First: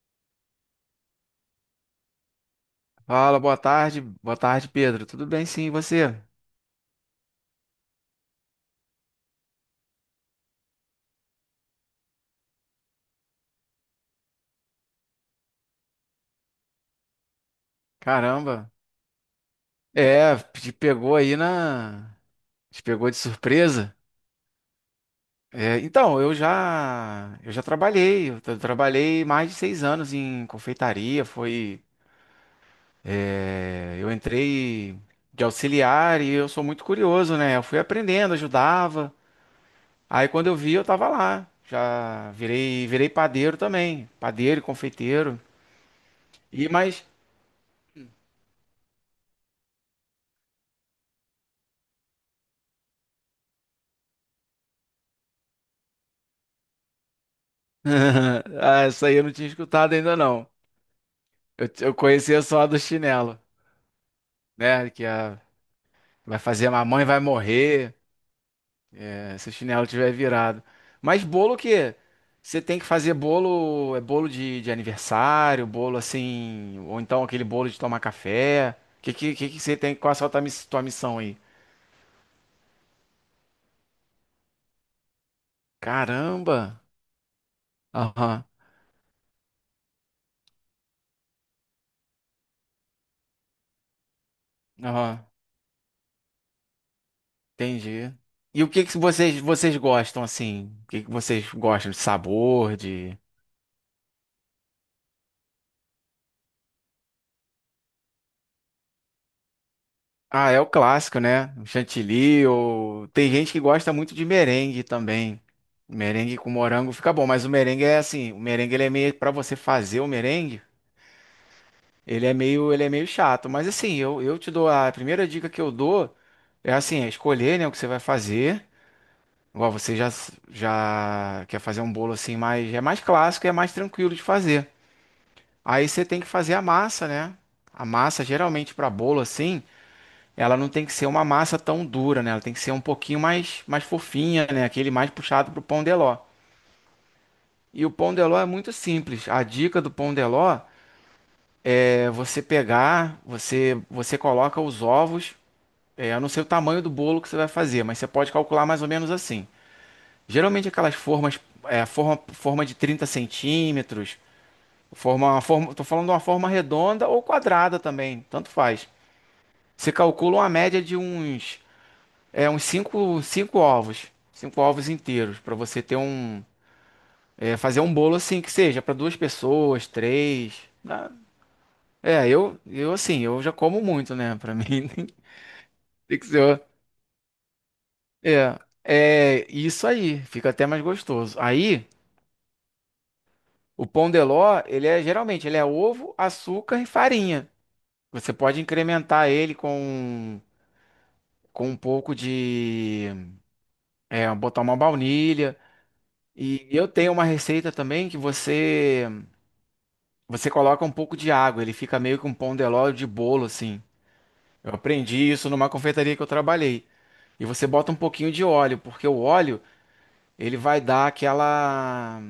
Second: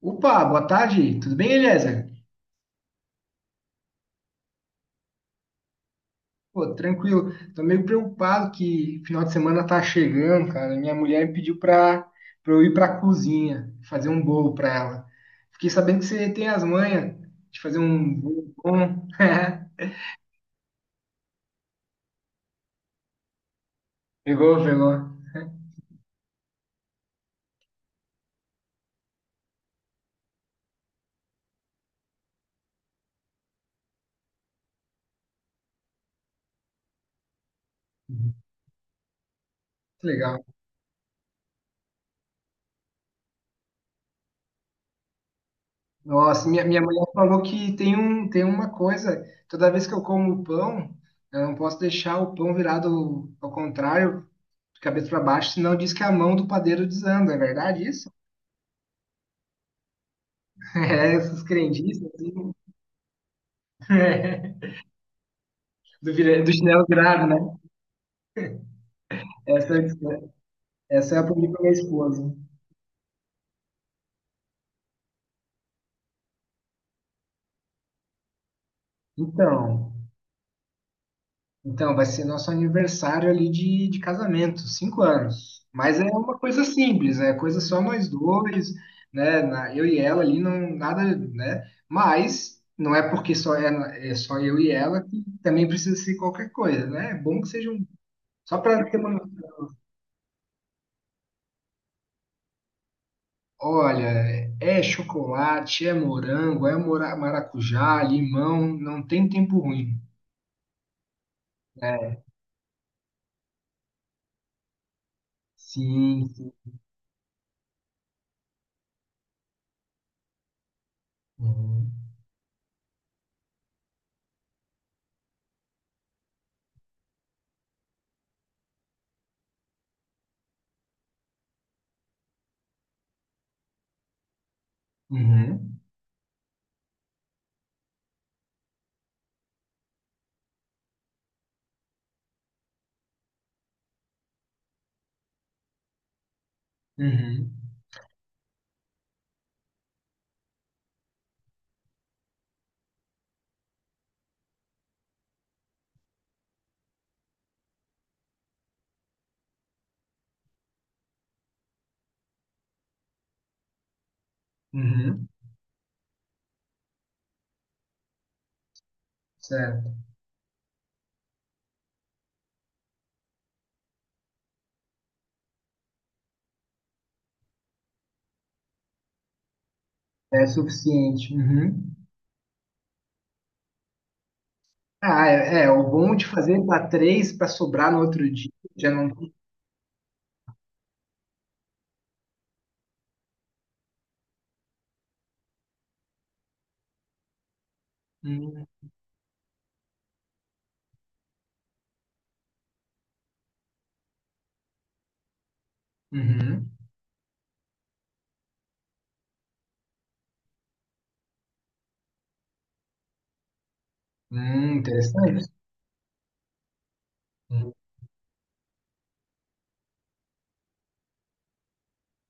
Opa, boa tarde, tudo bem, Eliezer? Fala, boa tarde. Boa tarde, Pedro. Tudo bem, sim, e você? Pô, tranquilo. Tô meio preocupado que final de semana tá chegando, cara. Minha mulher me pediu pra eu ir pra cozinha fazer um bolo pra ela. Fiquei sabendo que você tem as manhas de fazer um bolo Caramba. bom. É, te pegou aí na. te pegou de surpresa? Pegou, pegou. É, então, Eu já trabalhei. Trabalhei mais de 6 anos em confeitaria. Foi. É, eu entrei de auxiliar e eu sou muito curioso, né? Eu fui aprendendo, ajudava. Que Aí Legal. quando eu vi, eu tava lá. Já virei padeiro também. Padeiro e confeiteiro. Nossa, E minha mulher mais. falou que tem tem uma coisa, toda vez que eu como pão, eu não posso deixar o pão virado ao contrário, de cabeça para baixo, senão diz que a mão do padeiro desanda, é verdade isso? Ah, essa aí eu não tinha escutado ainda, não. É, essas Eu crendices, conhecia assim, só a do chinelo, é, né? Vai do fazer chinelo mamãe vai virado, né? morrer, é, se o Essa, chinelo tiver virado. essa eu Mas aprendi bolo com a minha que esposa. você tem que fazer bolo, é bolo de aniversário, bolo assim, ou então aquele bolo de tomar café. Que que você Então, tem, qual é a tua missão aí? então, vai ser nosso aniversário ali de casamento, 5 anos. Mas é uma coisa Caramba. simples, é coisa só nós Aham. dois, né? Eu e ela ali, não, nada, né? Mas não é porque só é, é só eu e ela que Aham. também precisa ser qualquer coisa, né? É bom que seja um, Entendi. só E o que para ter que uma. vocês gostam assim? O que que vocês gostam de sabor, de... Olha, é chocolate, é morango, é maracujá, limão, não tem tempo ruim. Ah, é o clássico, né? O É, chantilly, ou tem gente que gosta muito de merengue também. sim, Merengue com sim. morango fica bom, mas o merengue é assim, o merengue ele é meio para você fazer o merengue, Uhum, ele é meio chato, mas assim, eu te dou a primeira dica que eu dou é assim, é escolher, né, o que você vai fazer. Igual você já já quer fazer um bolo assim, mas é mais clássico e é mais tranquilo de fazer. uhum, Aí você tem que fazer a massa, né? A massa geralmente para bolo assim, ela não tem que ser uma massa tão dura, né? Ela tem que ser um pouquinho mais fofinha, né? Aquele mais puxado pro pão de ló. uhum, E o pão de ló é muito simples. A dica do pão de ló é você pegar, você coloca os ovos. É, eu não sei o tamanho do bolo que você vai fazer, mas você pode calcular mais ou menos assim. Geralmente aquelas formas, forma de 30 centímetros, uhum, forma, tô falando de uma forma redonda ou quadrada também, tanto faz. Você certo. calcula uma média de uns cinco ovos inteiros pra você ter um, fazer um bolo assim que seja pra duas pessoas, É três. Suficiente. Uhum. É, eu já como muito, né? Pra mim Ah, é, é, o bom tem de que fazer ser. para três para sobrar no outro dia, É, já não. é isso aí. Fica até mais gostoso. Aí o pão de ló, ele é geralmente ele é ovo, açúcar e farinha. Você pode Uhum, incrementar ele com um pouco de, botar uma baunilha. E uhum. eu tenho uma receita também que você você coloca um pouco de água, ele fica meio que um pão de ló de bolo, assim. Eu aprendi Interessante. isso numa confeitaria que eu trabalhei. E você Uhum. bota um pouquinho de óleo, porque o óleo, ele vai dar aquela...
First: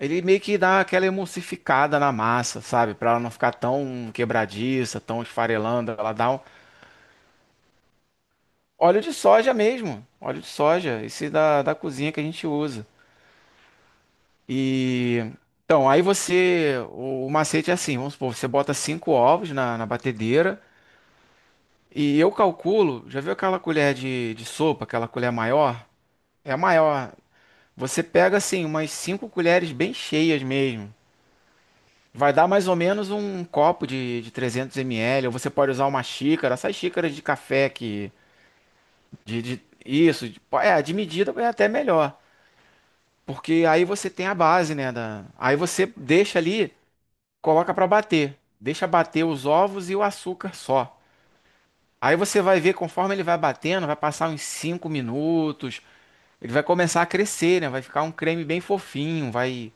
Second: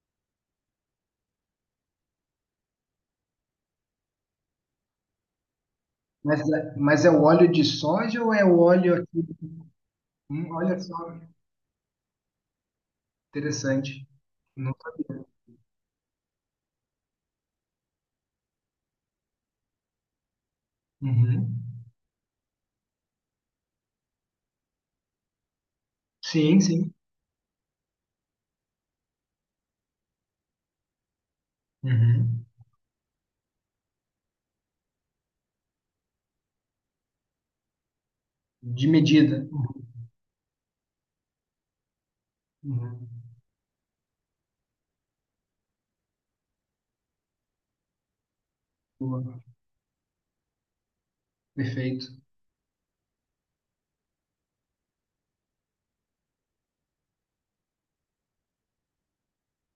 ele meio que dá aquela emulsificada na massa, sabe? Para ela não ficar tão quebradiça, tão esfarelando. Ela dá um. Mas, mas é o óleo de soja ou é o óleo Óleo de aqui? soja mesmo. Óleo de Olha soja, só, esse da cozinha que a gente usa. interessante. Não sabia. E. Então, o macete é assim, vamos supor, você bota cinco ovos na batedeira. Uhum. E eu calculo, já viu aquela colher de sopa, aquela colher maior? É a Sim, sim. maior. Você pega assim umas 5 colheres bem cheias mesmo. Vai Uhum. dar mais ou menos um copo de 300 ml, ou você pode usar uma xícara, essas xícaras de café De medida. Uhum. isso, de medida é até melhor, Uhum. porque aí você tem a base, né, aí você deixa ali, coloca para bater. Deixa bater Boa. os ovos e o açúcar só. Perfeito. Aí você vai ver, conforme ele vai batendo, vai passar uns 5 minutos. Ele vai começar a crescer, né? Vai ficar um creme bem fofinho, vai.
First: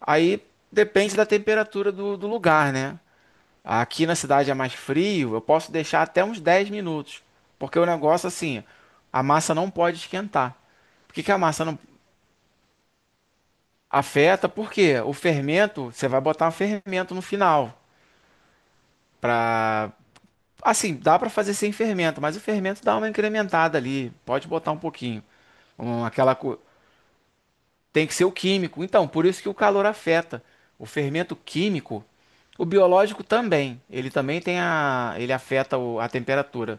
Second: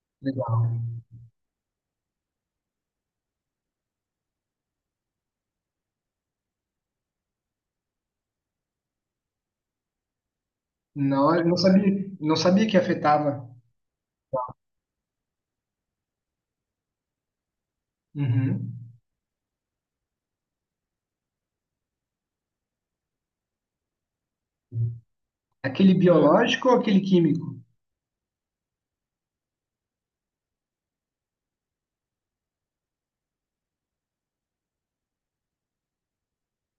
Aí Legal. depende da temperatura do lugar, né? Aqui na cidade é mais frio, eu posso deixar até uns 10 minutos. Porque o negócio, assim, a massa não pode esquentar. Por Na que que a hora, não massa não sabia, não sabia que afetava. afeta? Porque o fermento, você vai botar um fermento no final. Uhum. Pra. Assim, dá pra fazer sem fermento, mas o fermento dá uma incrementada ali. Pode botar um pouquinho. Aquele Um, aquela co- biológico ou aquele químico? Tem que ser o químico. Então, por isso que o calor afeta. O fermento químico, o biológico também. Ele também ele afeta a temperatura,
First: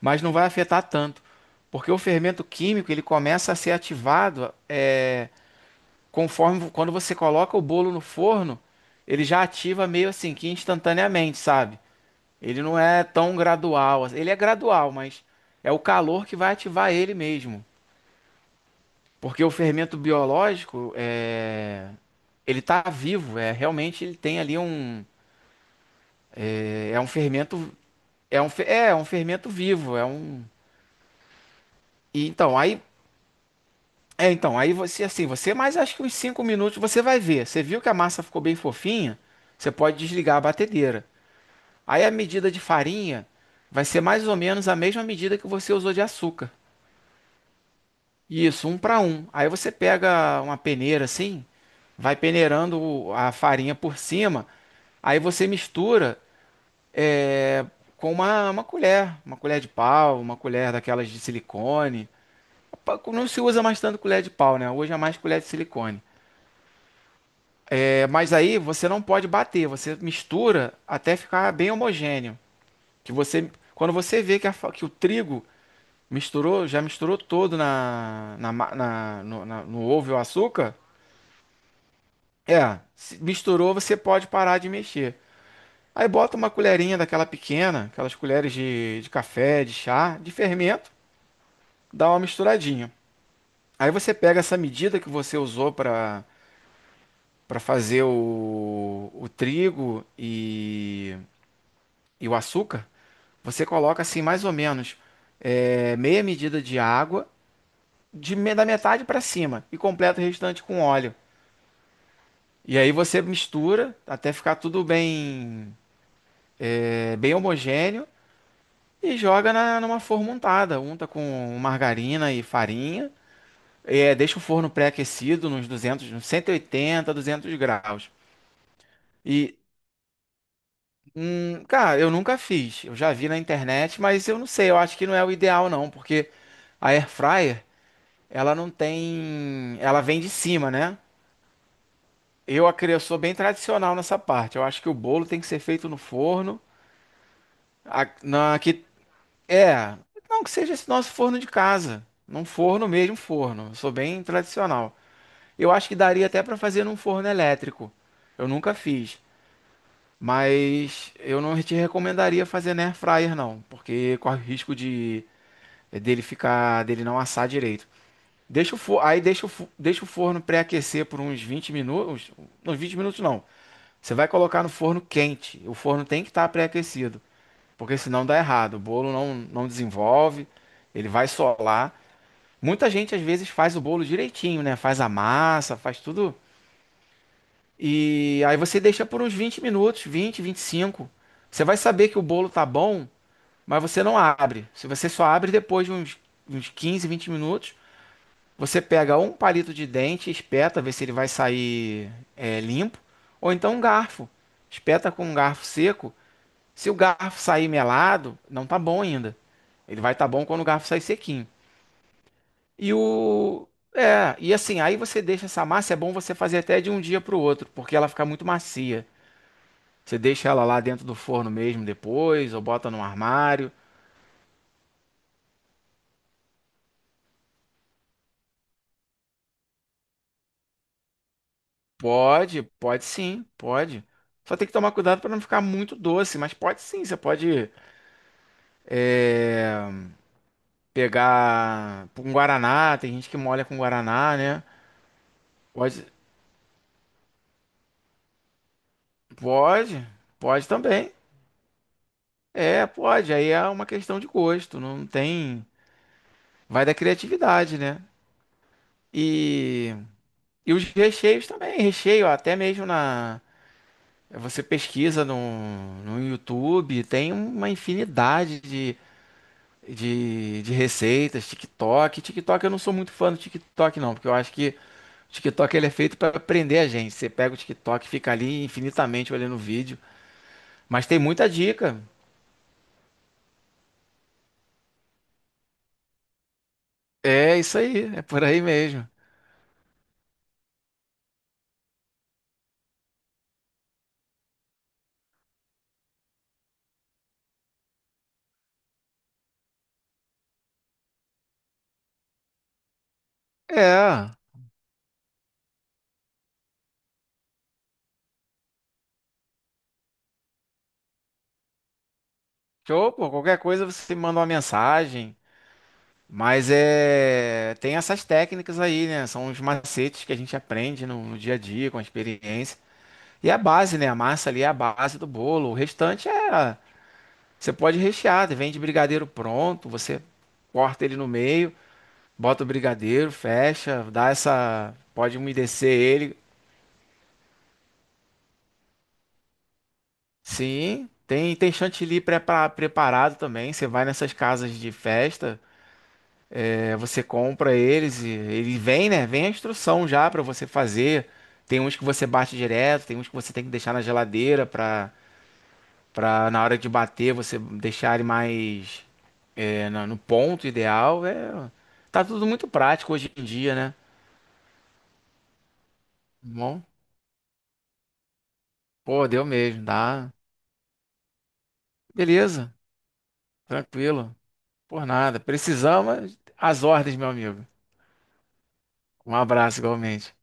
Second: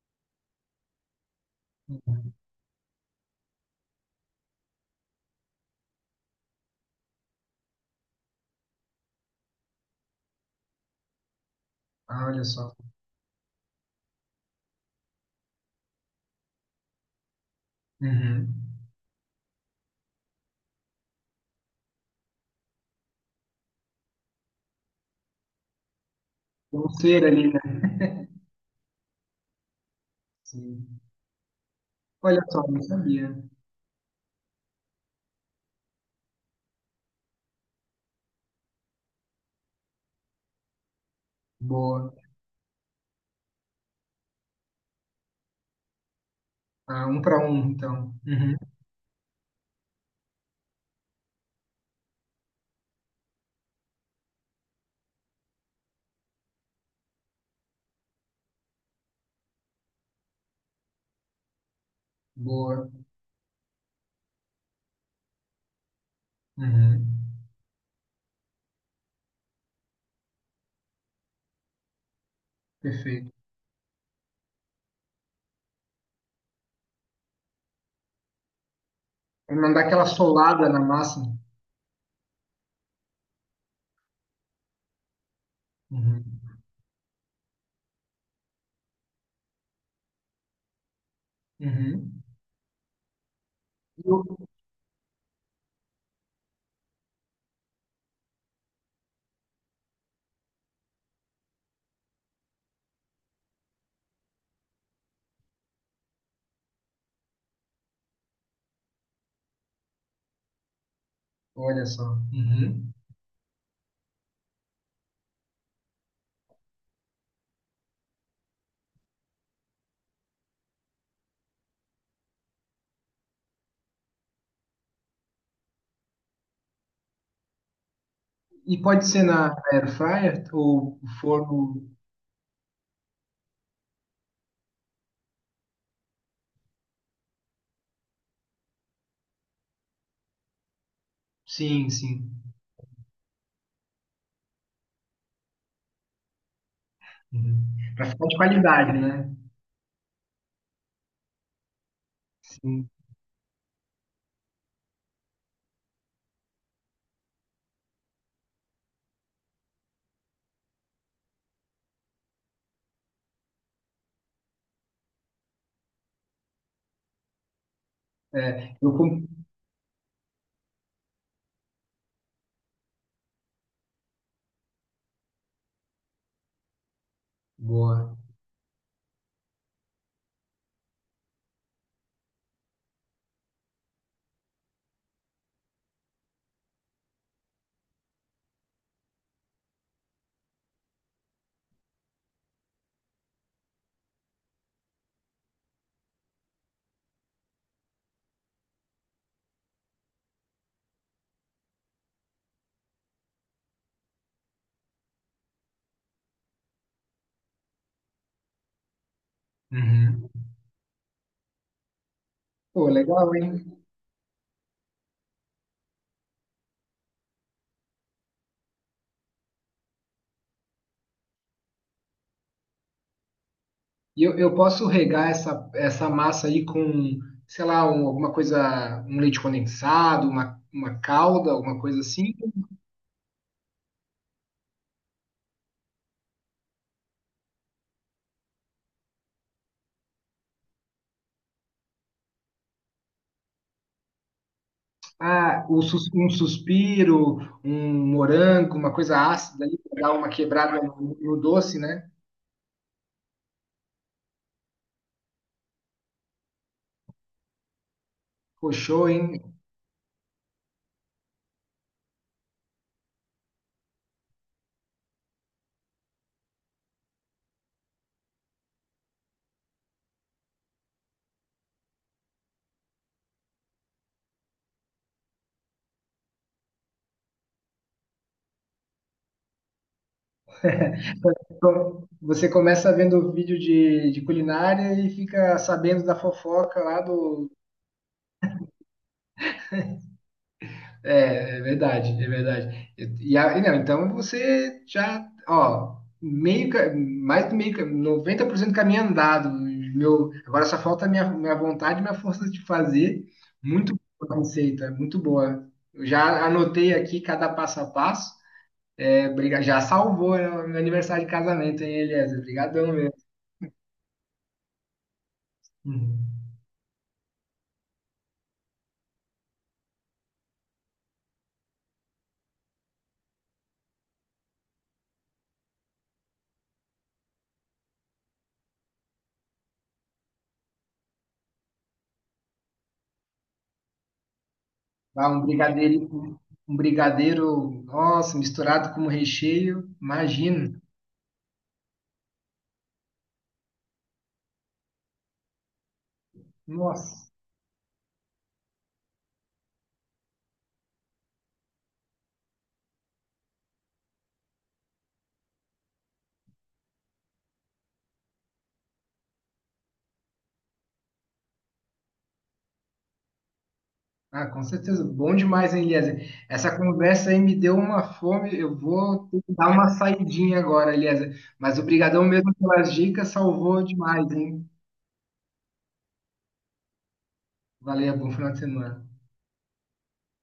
mas não vai afetar tanto, porque o Uhum. fermento químico ele começa a ser ativado, conforme quando você coloca o bolo no forno, ele já ativa meio assim que instantaneamente, sabe? Ah, olha Ele só. não é tão gradual, assim. Ele é gradual, mas é o calor que vai ativar ele mesmo. Uhum. Porque o fermento biológico é, ele está vivo, é realmente, ele tem ali um, Tem Um é é um ser ali, né? fermento é um fe- é é um fermento vivo, é um, Sim. e Olha então só, aí, não sabia. Então aí você assim, você mais acho que uns 5 minutos você vai ver. Você viu que a massa ficou bem fofinha, você pode desligar a batedeira. Aí a Boa. medida de farinha vai ser mais ou menos a mesma medida que você usou de açúcar. Ah, um para um, então. Uhum. Isso, um para um. Aí você pega uma peneira assim, vai peneirando a farinha por cima. Aí você mistura com uma colher, uma colher de pau, uma colher daquelas de silicone. Boa. Não se usa mais tanto colher de pau, né? Hoje é mais colher de silicone. Uhum. É, mas aí você não pode bater, você mistura até ficar bem homogêneo. Que Perfeito. você, quando você vê que, o trigo misturou, já misturou todo na, Pra não dar no aquela ovo e o solada açúcar, na massa. Se misturou, você pode parar de mexer. Aí Uhum. bota uma colherinha daquela pequena, aquelas colheres de café, de chá, de fermento. Dá uma Uhum. misturadinha. Aí E você o- pega essa medida que você usou para fazer o trigo e o açúcar, você coloca assim mais ou menos, meia medida de água, da metade para cima, e completa o restante com óleo. Olha só. E Uhum. aí você mistura até ficar tudo bem homogêneo, e joga numa forma untada, unta com margarina e farinha. É, deixa o forno pré-aquecido nos 200, nos 180 200 graus. E pode ser na E, air fryer ou forno? Cara, eu nunca fiz. Eu já vi na internet, mas eu não sei. Eu acho que não é o ideal, não, porque a air fryer, ela não tem. Ela vem de cima, né? Sim, sim. Eu sou bem tradicional nessa parte. Eu acho que o bolo tem que ser feito no forno. Uhum. Pra A- ficar de na, que, qualidade, né? é, não que seja esse nosso forno de casa. Num forno Sim. mesmo, forno. Eu sou bem tradicional. Eu acho que daria até para fazer num forno elétrico. Eu nunca fiz. Mas eu não te recomendaria fazer na air fryer não, porque corre o risco de dele ficar, dele não assar direito. Deixa É, o eu forno, aí com... deixa deixa o forno pré-aquecer por uns 20 minutos, uns 20 minutos não. Você vai colocar no forno quente. O forno tem que estar pré-aquecido, porque Boa. senão dá errado. O bolo não desenvolve, ele vai solar. Muita gente às vezes faz o bolo direitinho, né? Faz a massa, faz tudo. E aí você deixa por uns 20 minutos, 20, 25. Você vai saber que o bolo tá bom, mas você não abre. Se você só abre depois de uns 15, 20 minutos, você pega um palito de dente, espeta, vê se ele vai sair, limpo, ou então um garfo. Espeta com um garfo seco. Se o garfo sair melado, não tá bom ainda. Ele vai estar, Uhum. tá bom, quando o garfo sair sequinho. Pô, E legal, o hein? E assim, aí você deixa essa massa, é bom você fazer até de um dia para o outro, porque ela fica muito macia. Você deixa ela lá dentro do forno mesmo depois, ou bota no armário? E eu posso regar essa massa aí com, sei lá, alguma coisa, um leite condensado, uma calda, alguma coisa assim? Pode, pode sim, pode. Só tem que tomar cuidado para não ficar muito doce, mas pode sim. Você pode, é, pegar com guaraná, tem gente que molha com guaraná, né? Ah, Pode, um suspiro, um morango, uma coisa ácida ali, pode, pra dar uma pode quebrada também. no, no doce, né? É, pode. Aí é uma questão de gosto, não tem. Vai da criatividade, né? Pô, show, hein? E, e os recheios também, recheio até mesmo na. Você pesquisa no YouTube, tem uma infinidade de receitas, TikTok. TikTok, eu não sou muito fã do TikTok, não, porque eu acho que o TikTok ele é feito para prender a gente. Você pega o TikTok e fica ali infinitamente olhando o vídeo. Mas tem muita dica. Então, você começa vendo vídeo de culinária e fica sabendo da fofoca lá do. É isso aí, é por aí mesmo. É, é verdade, é verdade. E não, então você já, ó, mais do meio, 90% do caminho andado. Meu, agora só falta a minha vontade e minha força de fazer. Muito boa É, a receita, muito boa. Eu já anotei aqui cada passo a passo. Já salvou, né, meu aniversário de casamento, hein, Eliezer? Obrigadão show, mesmo. pô, qualquer coisa você manda uma mensagem. Uhum. Mas tem essas técnicas aí, né? São os macetes que a gente aprende no dia a dia, com a experiência. E é a base, né? A massa ali é a base do bolo. O restante é. Você pode rechear, vende brigadeiro pronto, você corta ele no meio, bota o brigadeiro, fecha, dá essa. Lá Pode umedecer ele. Um brigadeiro, nossa, misturado com recheio, imagina. Sim, tem chantilly preparado também. Você vai nessas casas de festa, você Nossa. compra eles e ele vem, né? Vem a instrução já para você fazer. Tem uns que você bate direto, tem uns que você tem que deixar na geladeira para Pra na hora de bater você deixar ele mais, no ponto ideal. É, tá tudo muito prático hoje em dia, né? Ah, com certeza, bom demais, hein, Eliezer? Essa Bom, conversa aí me deu uma fome, eu vou pô, ter deu que dar mesmo, uma dá. saidinha agora, Eliezer. Mas obrigadão mesmo Beleza, pelas dicas, salvou demais, tranquilo. hein? Por nada. Precisamos, as ordens, meu amigo. Valeu, bom final de semana. Um abraço igualmente.